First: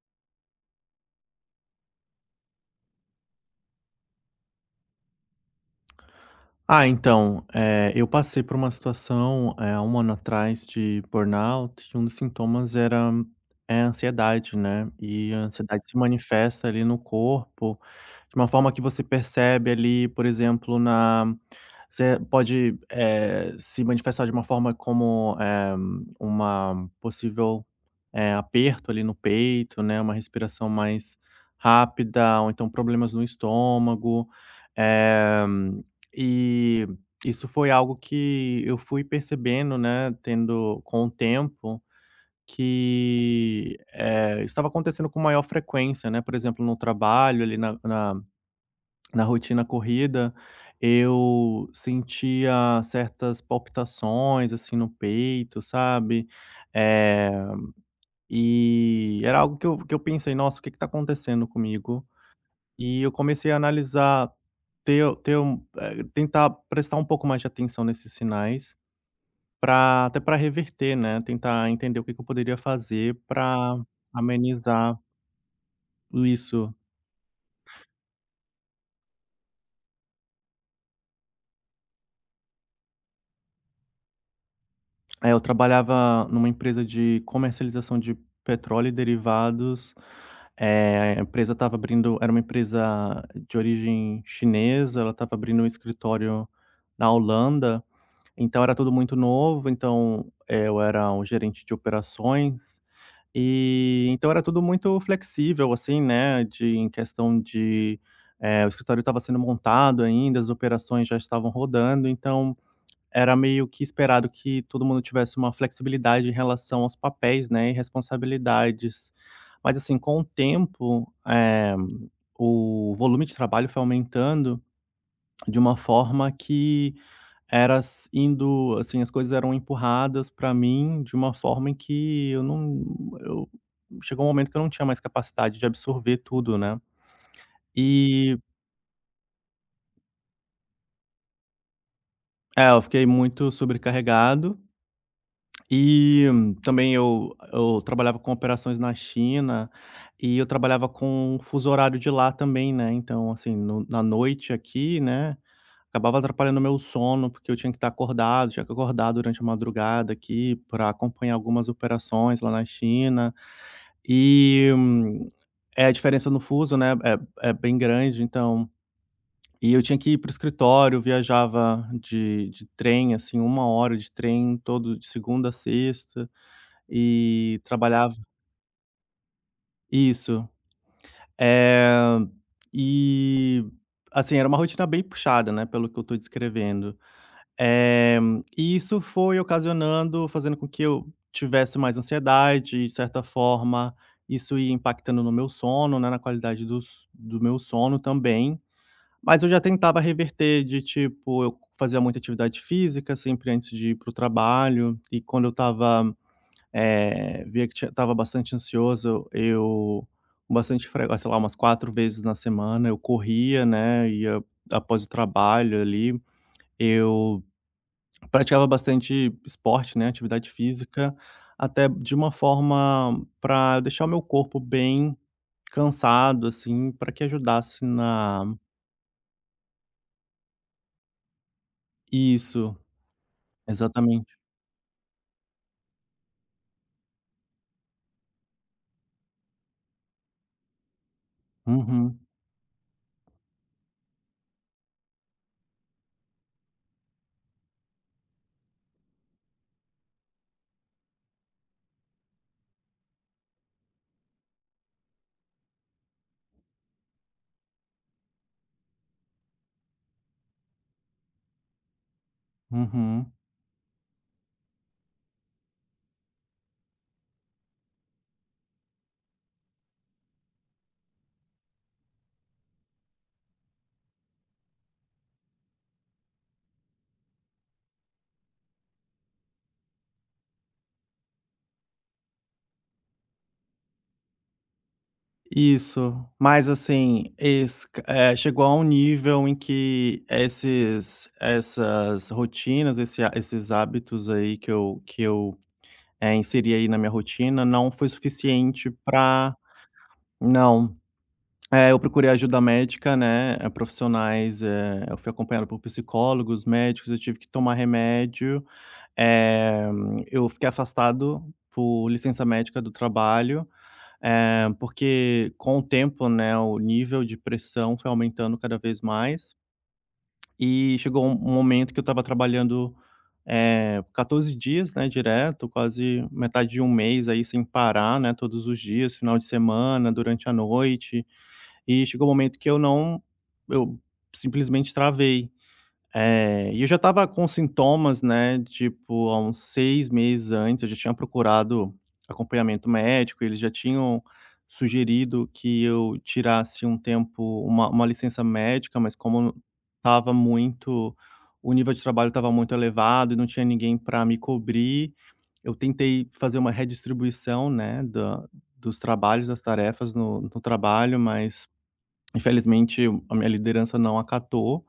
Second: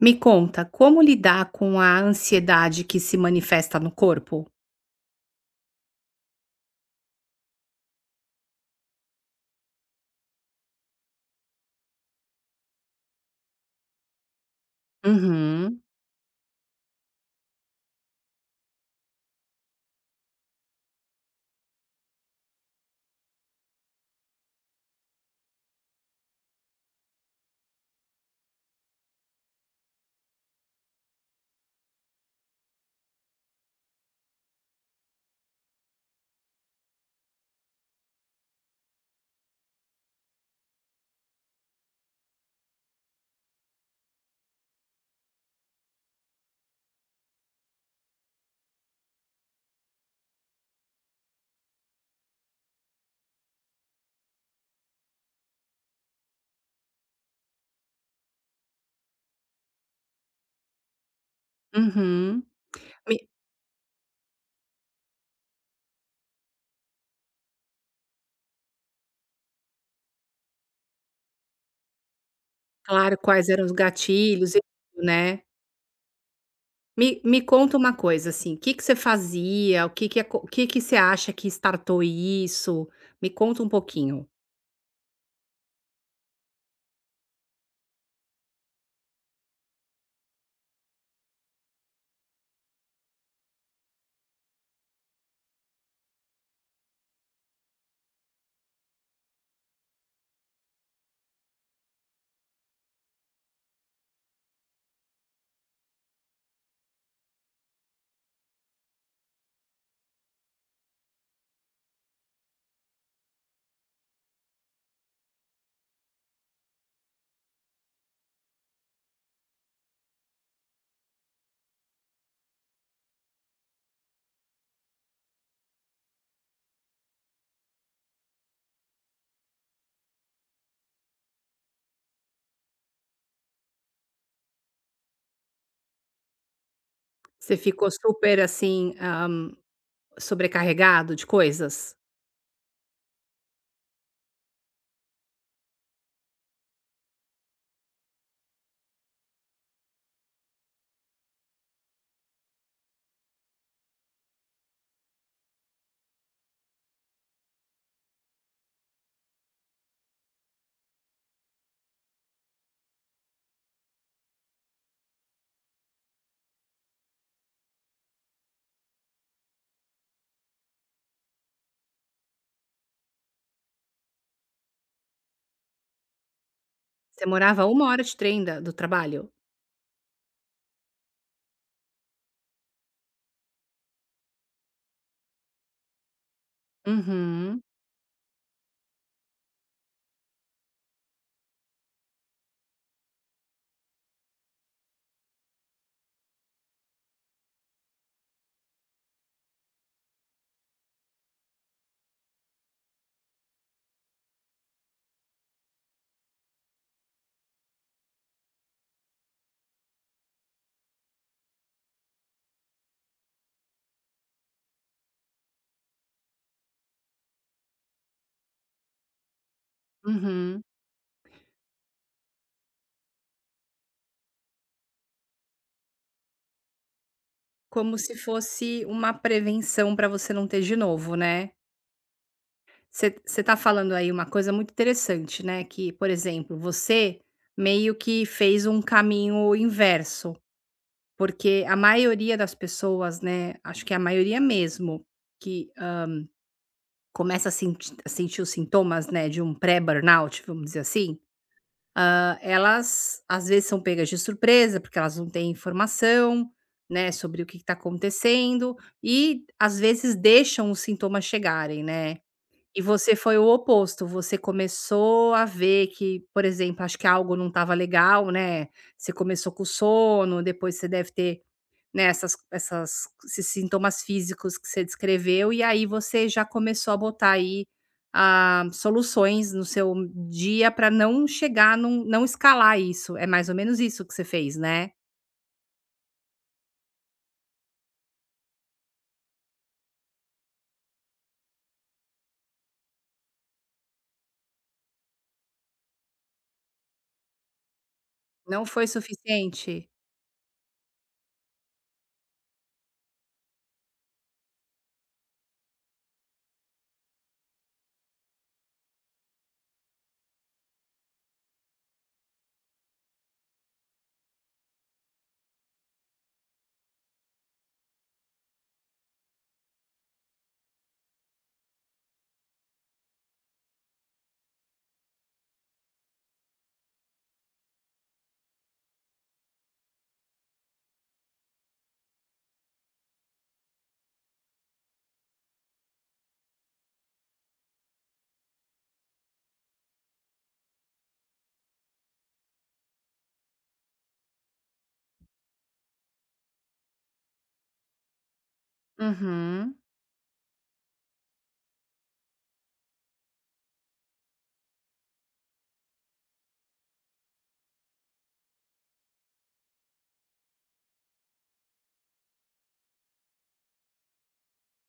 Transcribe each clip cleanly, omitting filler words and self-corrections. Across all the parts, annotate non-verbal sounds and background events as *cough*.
Me conta, como lidar com a ansiedade que se manifesta no corpo? Eu passei por uma situação, há um ano atrás de burnout, e um dos sintomas era a ansiedade, né, e a Uhum. ansiedade se manifesta ali no corpo, de uma forma que você percebe ali, por exemplo, na você pode, se manifestar de uma forma como, uma possível, aperto ali no peito, né, uma respiração mais rápida, ou então problemas no estômago. Eh e isso foi algo que eu fui percebendo, né, tendo com o tempo, que, estava acontecendo com maior frequência, né. Por exemplo, no trabalho, ali, na na rotina corrida, eu sentia certas palpitações, assim, no peito, sabe. Eh, e era algo que eu pensei: "Nossa, o que que tá acontecendo comigo?". uhum. E eu Me comecei a analisar, ter um tentar prestar um pouco mais de atenção nesses sinais, pra até para reverter, né, tentar entender o que que eu poderia fazer Claro, quais eram os para gatilhos e amenizar tudo, né. isso. Me conta uma coisa, assim, o que que você fazia, o que que você acha que startou isso? Me conta um pouquinho. É, eu trabalhava numa empresa de comercialização de petróleo e derivados. A empresa estava abrindo, era uma empresa de origem chinesa, ela estava abrindo um escritório na Holanda. Então era tudo muito novo, então, eu era um gerente de operações, e então era tudo muito flexível, assim, né, de em questão de, o escritório estava sendo montado ainda, as operações já estavam rodando, então era meio que esperado que todo mundo tivesse uma flexibilidade em relação aos papéis, né, e responsabilidades. Mas assim, com o tempo, o volume de trabalho foi aumentando de uma forma que era s indo assim, as coisas eram empurradas para mim de uma forma em que eu não eu chegou um momento que eu não tinha mais capacidade de absorver tudo, né. Você ficou E super, assim, sobrecarregado de coisas? é, eu fiquei muito sobrecarregado e também eu trabalhava com operações na China e eu trabalhava com o fuso horário de lá também, né, então assim, no na noite aqui, né. Acabava atrapalhando o meu sono, porque eu tinha que estar acordado, tinha que acordar durante a madrugada aqui para acompanhar algumas operações lá na China. E, é a diferença no fuso, né, é bem grande, então e eu tinha que ir para o escritório, eu viajava de trem, assim, uma hora de trem todo de segunda a sexta Você e morava uma hora de trabalhava trem da do trabalho? isso. É e, assim, era uma rotina bem puxada, né, pelo que eu tô descrevendo. Uhum, Eh, e isso foi ocasionando fazendo com que eu tivesse mais ansiedade e, de certa forma, isso ia impactando no meu sono, né, na qualidade dos do meu sono também. Mas eu já tentava reverter de, tipo, eu fazia muita atividade física sempre antes de ir para o trabalho e quando eu estava, via que ti estava bastante ansioso, eu com bastante fre sei lá, umas 4 vezes na semana eu corria, né, ia após o trabalho ali, eu praticava bastante esporte, né, atividade uhum. física, até de uma forma para deixar o meu corpo bem cansado, assim, para que ajudasse Como se na fosse uma prevenção para você não ter de novo, né? isso, Você está falando aí uma exatamente. coisa muito interessante, né, que, por exemplo, você meio que fez um caminho inverso, porque a Uhum, maioria das pessoas, né, acho que é a maioria mesmo, que, começa a senti a sentir os sintomas, né, de um pré-burnout, vamos dizer assim, elas às vezes são pegas de surpresa, porque elas não têm informação, né, sobre o que está acontecendo e às vezes deixam os sintomas chegarem, né. E você uhum. foi o oposto, você começou a ver que, por exemplo, acho que algo não estava legal, né, você começou com sono, depois você deve ter, né, essas essas esses sintomas físicos que você descreveu, e aí você já começou a botar aí, ah, soluções no seu dia para não chegar num não escalar isso, é mais ou menos isso que você fez, né? Isso. Mas assim, esse chegou a um nível em que esses essas rotinas, esse há esses hábitos aí que eu, inseri aí na minha rotina não foi Não foi suficiente para suficiente? não. É, eu procurei ajuda médica, né, profissionais, eu fui acompanhado por psicólogos, médicos, eu tive que tomar remédio, eh, eu fiquei afastado por licença médica do trabalho, porque com o tempo, né, o nível de pressão foi aumentando cada vez mais, e chegou um momento que eu estava trabalhando, 14 dias, né, direto, quase metade de um mês aí sem parar, né, todos os dias, final de semana, durante a noite. E chegou um momento que eu não eu simplesmente travei. E eu já estava com sintomas, né, tipo, há uns 6 meses antes, eu já tinha procurado acompanhamento médico, eles já tinham sugerido que eu tirasse um tempo, uma licença médica, mas como Uhum. estava muito o nível de trabalho estava muito elevado e não tinha ninguém para me cobrir, eu tentei fazer uma redistribuição, né, da dos trabalhos, das tarefas no trabalho, mas infelizmente, a minha liderança não acatou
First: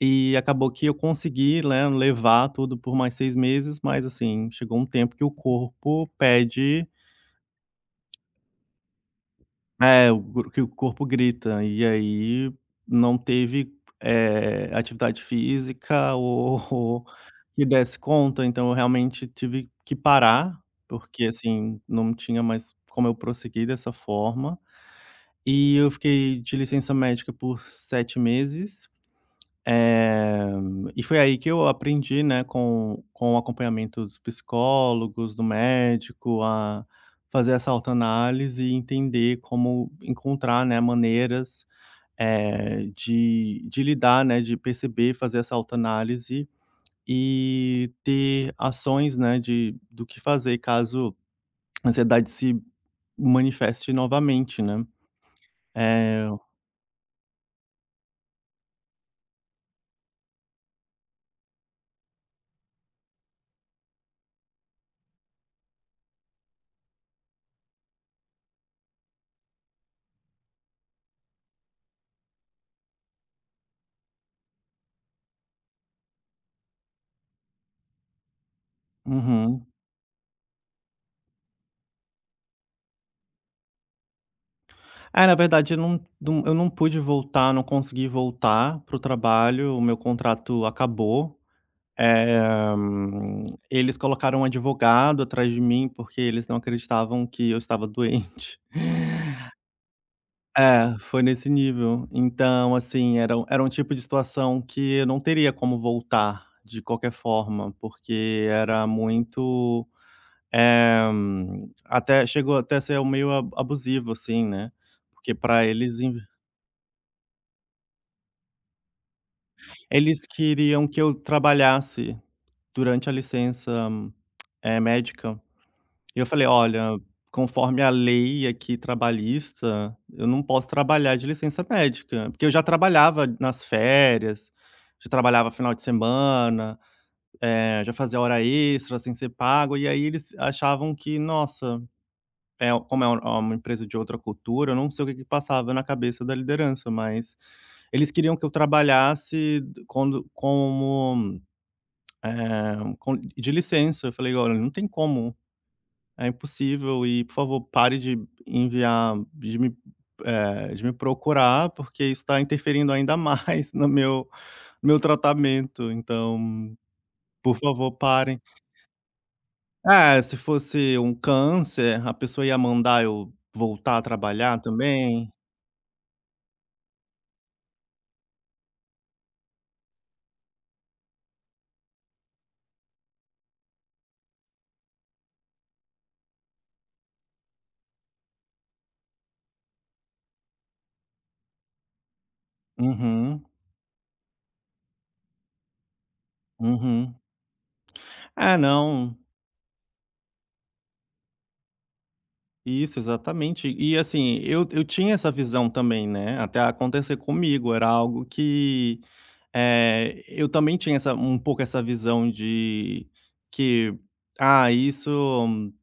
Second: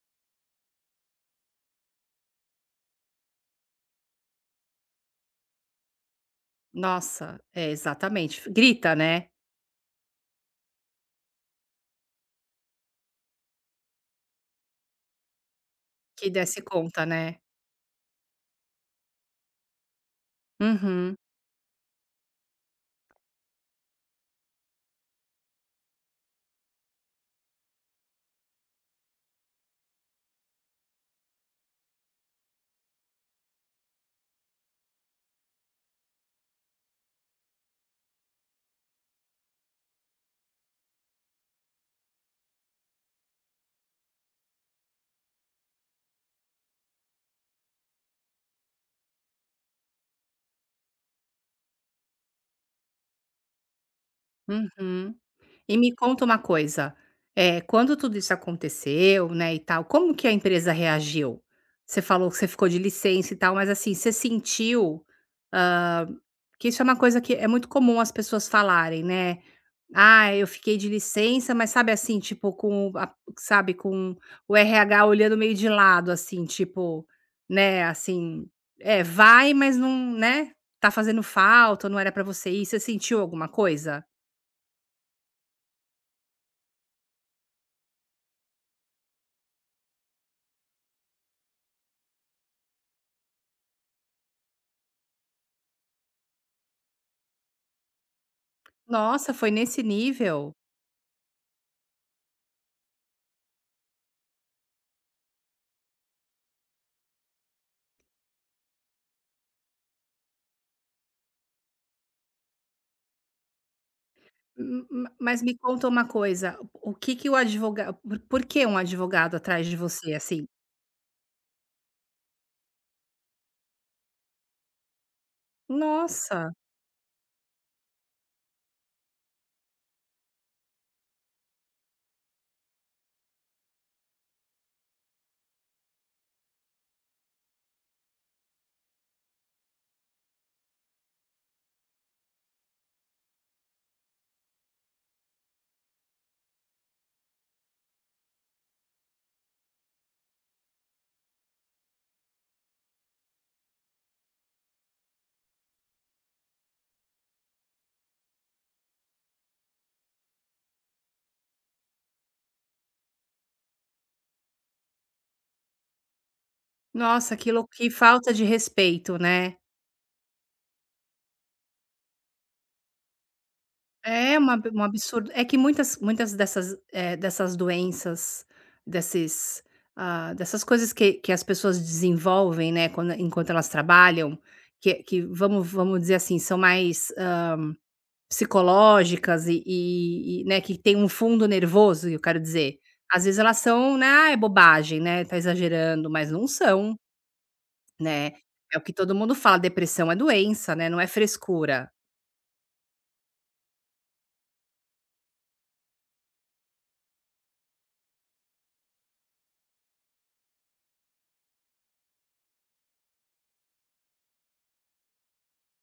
e acabou que eu consegui, né, levar tudo por mais 6 meses, mas, assim, chegou um tempo que o corpo pede Nossa, é, exatamente. Grita, né, é, o gru- que o corpo grita, e aí não teve, atividade física que ou desse conta, ou né? que desse conta, então eu realmente tive que parar, Uhum. porque, assim, não tinha mais como eu prosseguir dessa forma. E eu fiquei de licença médica por 7 meses. Eh, e foi aí que eu aprendi, né, com o acompanhamento dos psicólogos, do médico, a fazer essa autoanálise e entender como encontrar, né, maneiras, de lidar, né, de perceber, fazer essa autoanálise e ter ações, né, de do que fazer caso a ansiedade se manifeste novamente, né. Uhum. E me conta É. uma coisa, é quando tudo isso aconteceu, né, e tal, como que a empresa reagiu? Você falou que você ficou de licença e tal, mas assim, você sentiu que isso é uma coisa que é muito comum as pessoas falarem, né? Ah, eu fiquei de licença, mas sabe assim, tipo, sabe, com o RH olhando meio de lado, assim, tipo, né, assim, é, vai, Uhum. mas não, né? Tá fazendo falta, não era pra você ir. Você sentiu alguma coisa? É, na verdade, eu não pude voltar, não consegui voltar para o trabalho, o meu contrato acabou. Eh, Eles colocaram um advogado atrás de mim, porque eles não acreditavam que eu estava doente. *laughs* Nossa, foi nesse nível? É, foi nesse nível. Então, assim, era um tipo de situação que eu não teria como voltar de qualquer forma, porque era muito, até chegou até a ser meio a abusivo, assim, né, M ma porque mas Me para conta eles uma coisa, o que que o advogado, por que um advogado atrás de você, eles assim? queriam que eu trabalhasse durante a licença, médica, e eu falei: Nossa, "Olha, conforme a lei aqui trabalhista, eu não posso trabalhar de licença médica", porque eu já trabalhava nas férias, já trabalhava final de semana, já fazia hora extra sem ser pago, e aí eles achavam que, nossa, como é um, é uma empresa de outra cultura, eu não sei o que que passava na cabeça da liderança, mas eles queriam que eu trabalhasse quando como com de licença, eu falei: "Olha, não tem como, é impossível e por favor pare de enviar de me, de me procurar, porque isso está interferindo ainda mais *laughs* no meu no meu tratamento, então, que por lou que favor falta parem". de respeito, né? É, se fosse um câncer, a pessoa ia mandar eu voltar a É uma trabalhar ab um também. absurdo. É que muitas dessas, dessas doenças, desses, ah, dessas coisas que as pessoas desenvolvem, né, quando enquanto elas trabalham, que vamos dizer assim, são mais psicológicas e, né, que tem um fundo nervoso, eu quero dizer, às vezes Uhum, elas são, né: "Ah, é bobagem, né, tá exagerando", mas não são, uhum. né. É, É o que todo não. mundo fala, depressão é doença, né, não é frescura. Isso, exatamente. E assim, eu tinha essa visão também, né, até acontecer comigo, era algo que eu também tinha essa um pouco essa visão de que: "Ah, isso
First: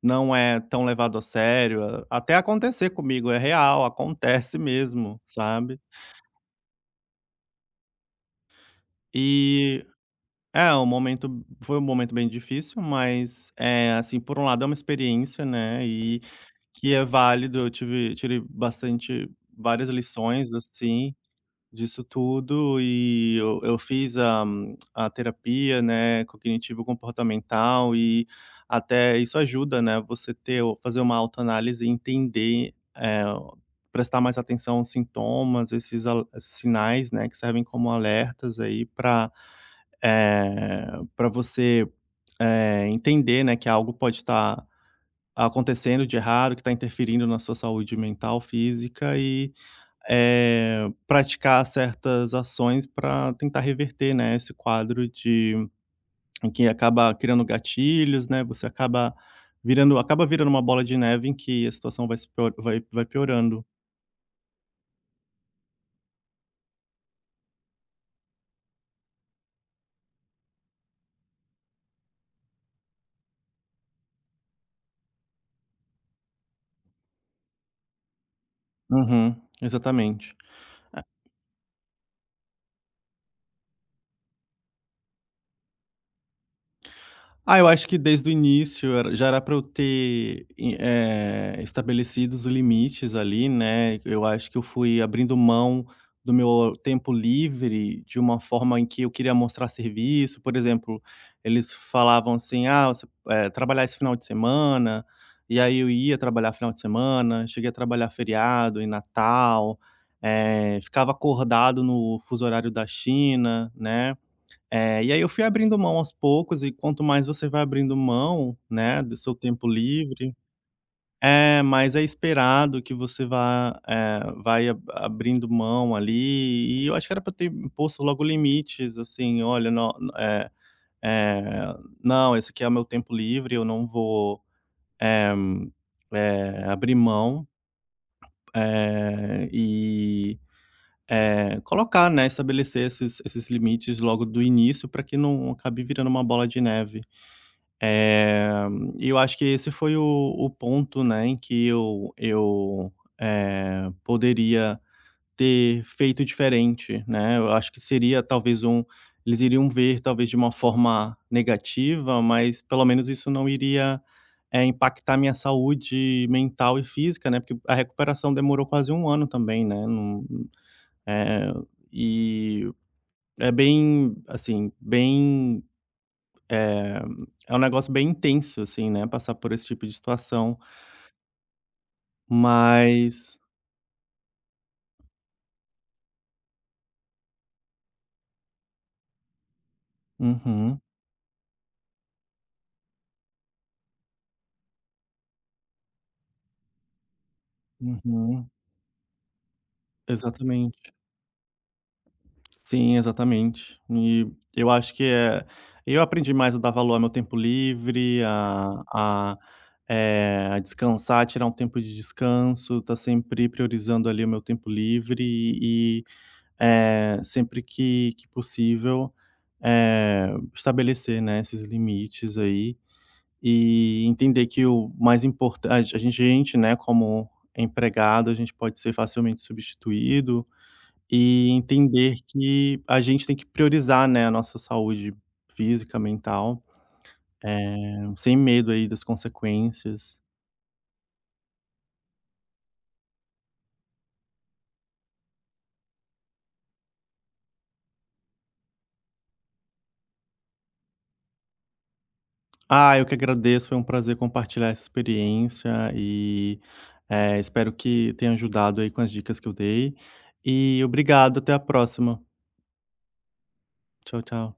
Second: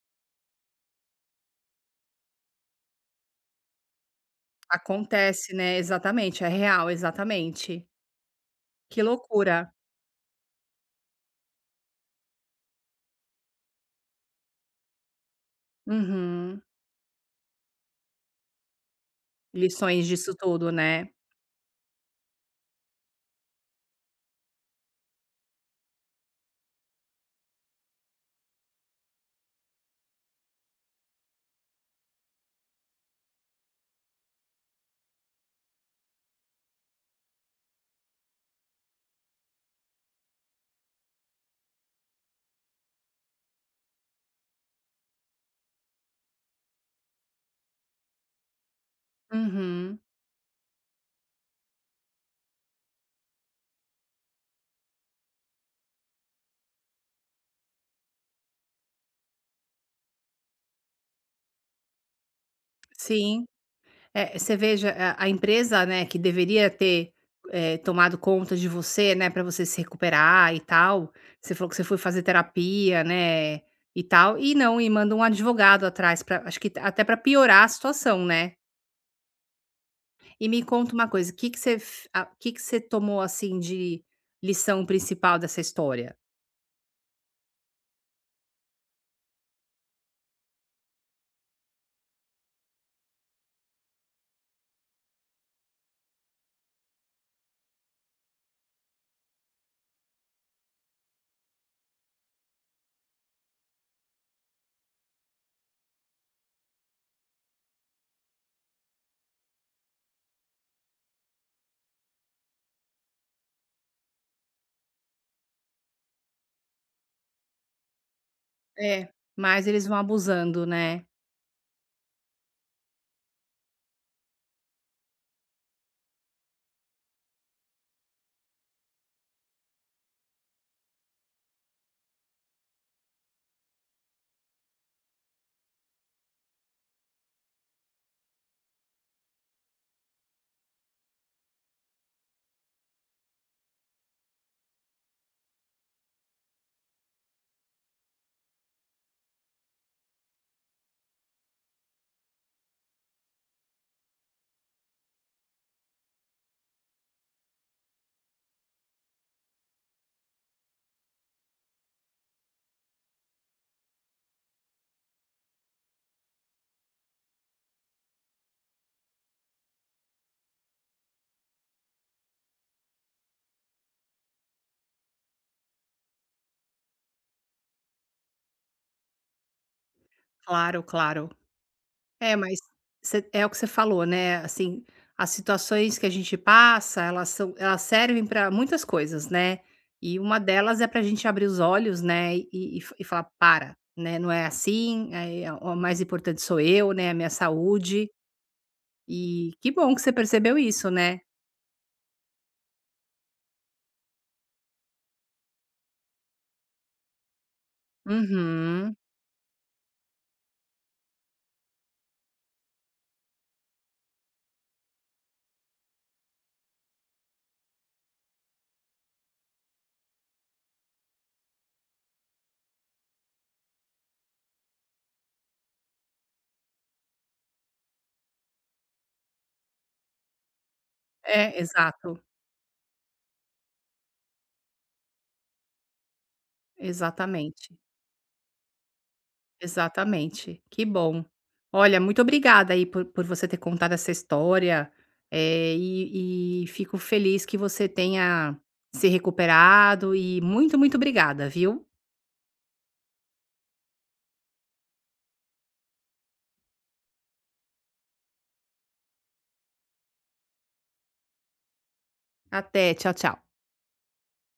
não é tão levado a sério", a- até acontecer comigo, é real, acontece mesmo, Acontece, né, sabe. exatamente, é real, exatamente. Que loucura. E é, um momento foi um momento bem difícil, mas, assim, por um lado é uma experiência, né, e Uhum. que é válido, eu tive tirei bastante várias Lições disso lições, tudo, né. assim disso tudo e eu fiz a terapia, né, cognitivo-comportamental e até isso ajuda, né, você ter, fazer uma autoanálise e entender, prestar mais atenção aos sintomas, esses al- sinais, né, que servem como alertas aí para para você entender, né, que algo pode estar acontecendo de errado, que está interferindo na sua saúde mental, física Uhum. Praticar certas ações para tentar reverter, né, esse quadro de em que acaba criando gatilhos, né, você acaba virando uma bola de neve em que a situação vai se pio vai Sim. piorando. É, você veja, a empresa, né, que deveria ter, tomado conta de você, né, para você se recuperar e tal, você falou que você foi fazer terapia, né, e tal, e não, e manda um advogado atrás pra acho que até para piorar a situação, né. Uhum, exatamente. E me conta uma coisa, o que que você tomou, assim, de lição principal dessa história? Ah, eu acho que desde o início era já era para eu ter em estabelecido os limites ali, né. Eu acho que eu fui abrindo mão do meu tempo livre de uma forma em que eu queria mostrar serviço. Por exemplo, eles falavam assim: "Ah, você trabalhar esse final de semana", e aí eu ia trabalhar final de semana, cheguei a trabalhar feriado, em Natal, ficava acordado no fuso horário da China, né. É, e aí eu fui abrindo mão aos poucos e quanto mais você vai abrindo mão, né, É, do seu mas tempo eles vão livre abusando, né. é, mais é esperado que você vá, vai ab abrindo mão ali, e eu acho que era para ter posto logo limites, assim: "Olha, no eh, não, esse aqui é o meu tempo livre, eu não vou, eh abrir mão", e, colocar, né, estabelecer esses limites logo do início para que não acabe virando uma bola de neve. Eh, e eu acho que esse foi o ponto, né, em que eu poderia ter feito diferente, né. Eu acho que seria talvez um eles iriam ver talvez de uma forma negativa, mas pelo menos isso não iria, impactar minha saúde mental e física, né, porque a recuperação demorou quase um ano também, né, não, eh, e é bem, assim, bem é, é um negócio bem intenso, assim, né, passar por esse tipo de situação, Claro, claro. É, mas você mas é o que você falou, né, assim, as situações que a gente passa, elas servem para muitas coisas, né, e uma uhum, delas é para a gente abrir os olhos, né, e falar: "Para, né, não é assim, o mais importante sou eu, né, a minha saúde". uhum. E que bom que você percebeu isso, Exatamente. né. Sim, exatamente. E eu acho que é eu aprendi mais a dar valor ao meu tempo livre, Uhum. a, a descansar, tirar um tempo de descanso, tá sempre priorizando ali o meu tempo livre e, sempre que possível, eh, estabelecer, né, esses limites aí. E entender que o mais importante a gente, né, como empregado, a gente pode ser facilmente substituído É, e entender exato, que a gente tem que priorizar, né, a nossa saúde física, mental, exatamente. Sem medo aí das consequências. Exatamente, que bom. Olha, muito obrigada aí por você ter contado essa história, e fico feliz que você tenha se recuperado e muito, muito obrigada, viu? Ah, eu que agradeço, foi um prazer compartilhar essa experiência e, espero que tenha ajudado aí com as dicas que eu dei. E obrigado, até a próxima. Até, tchau, tchau. Tchau, tchau.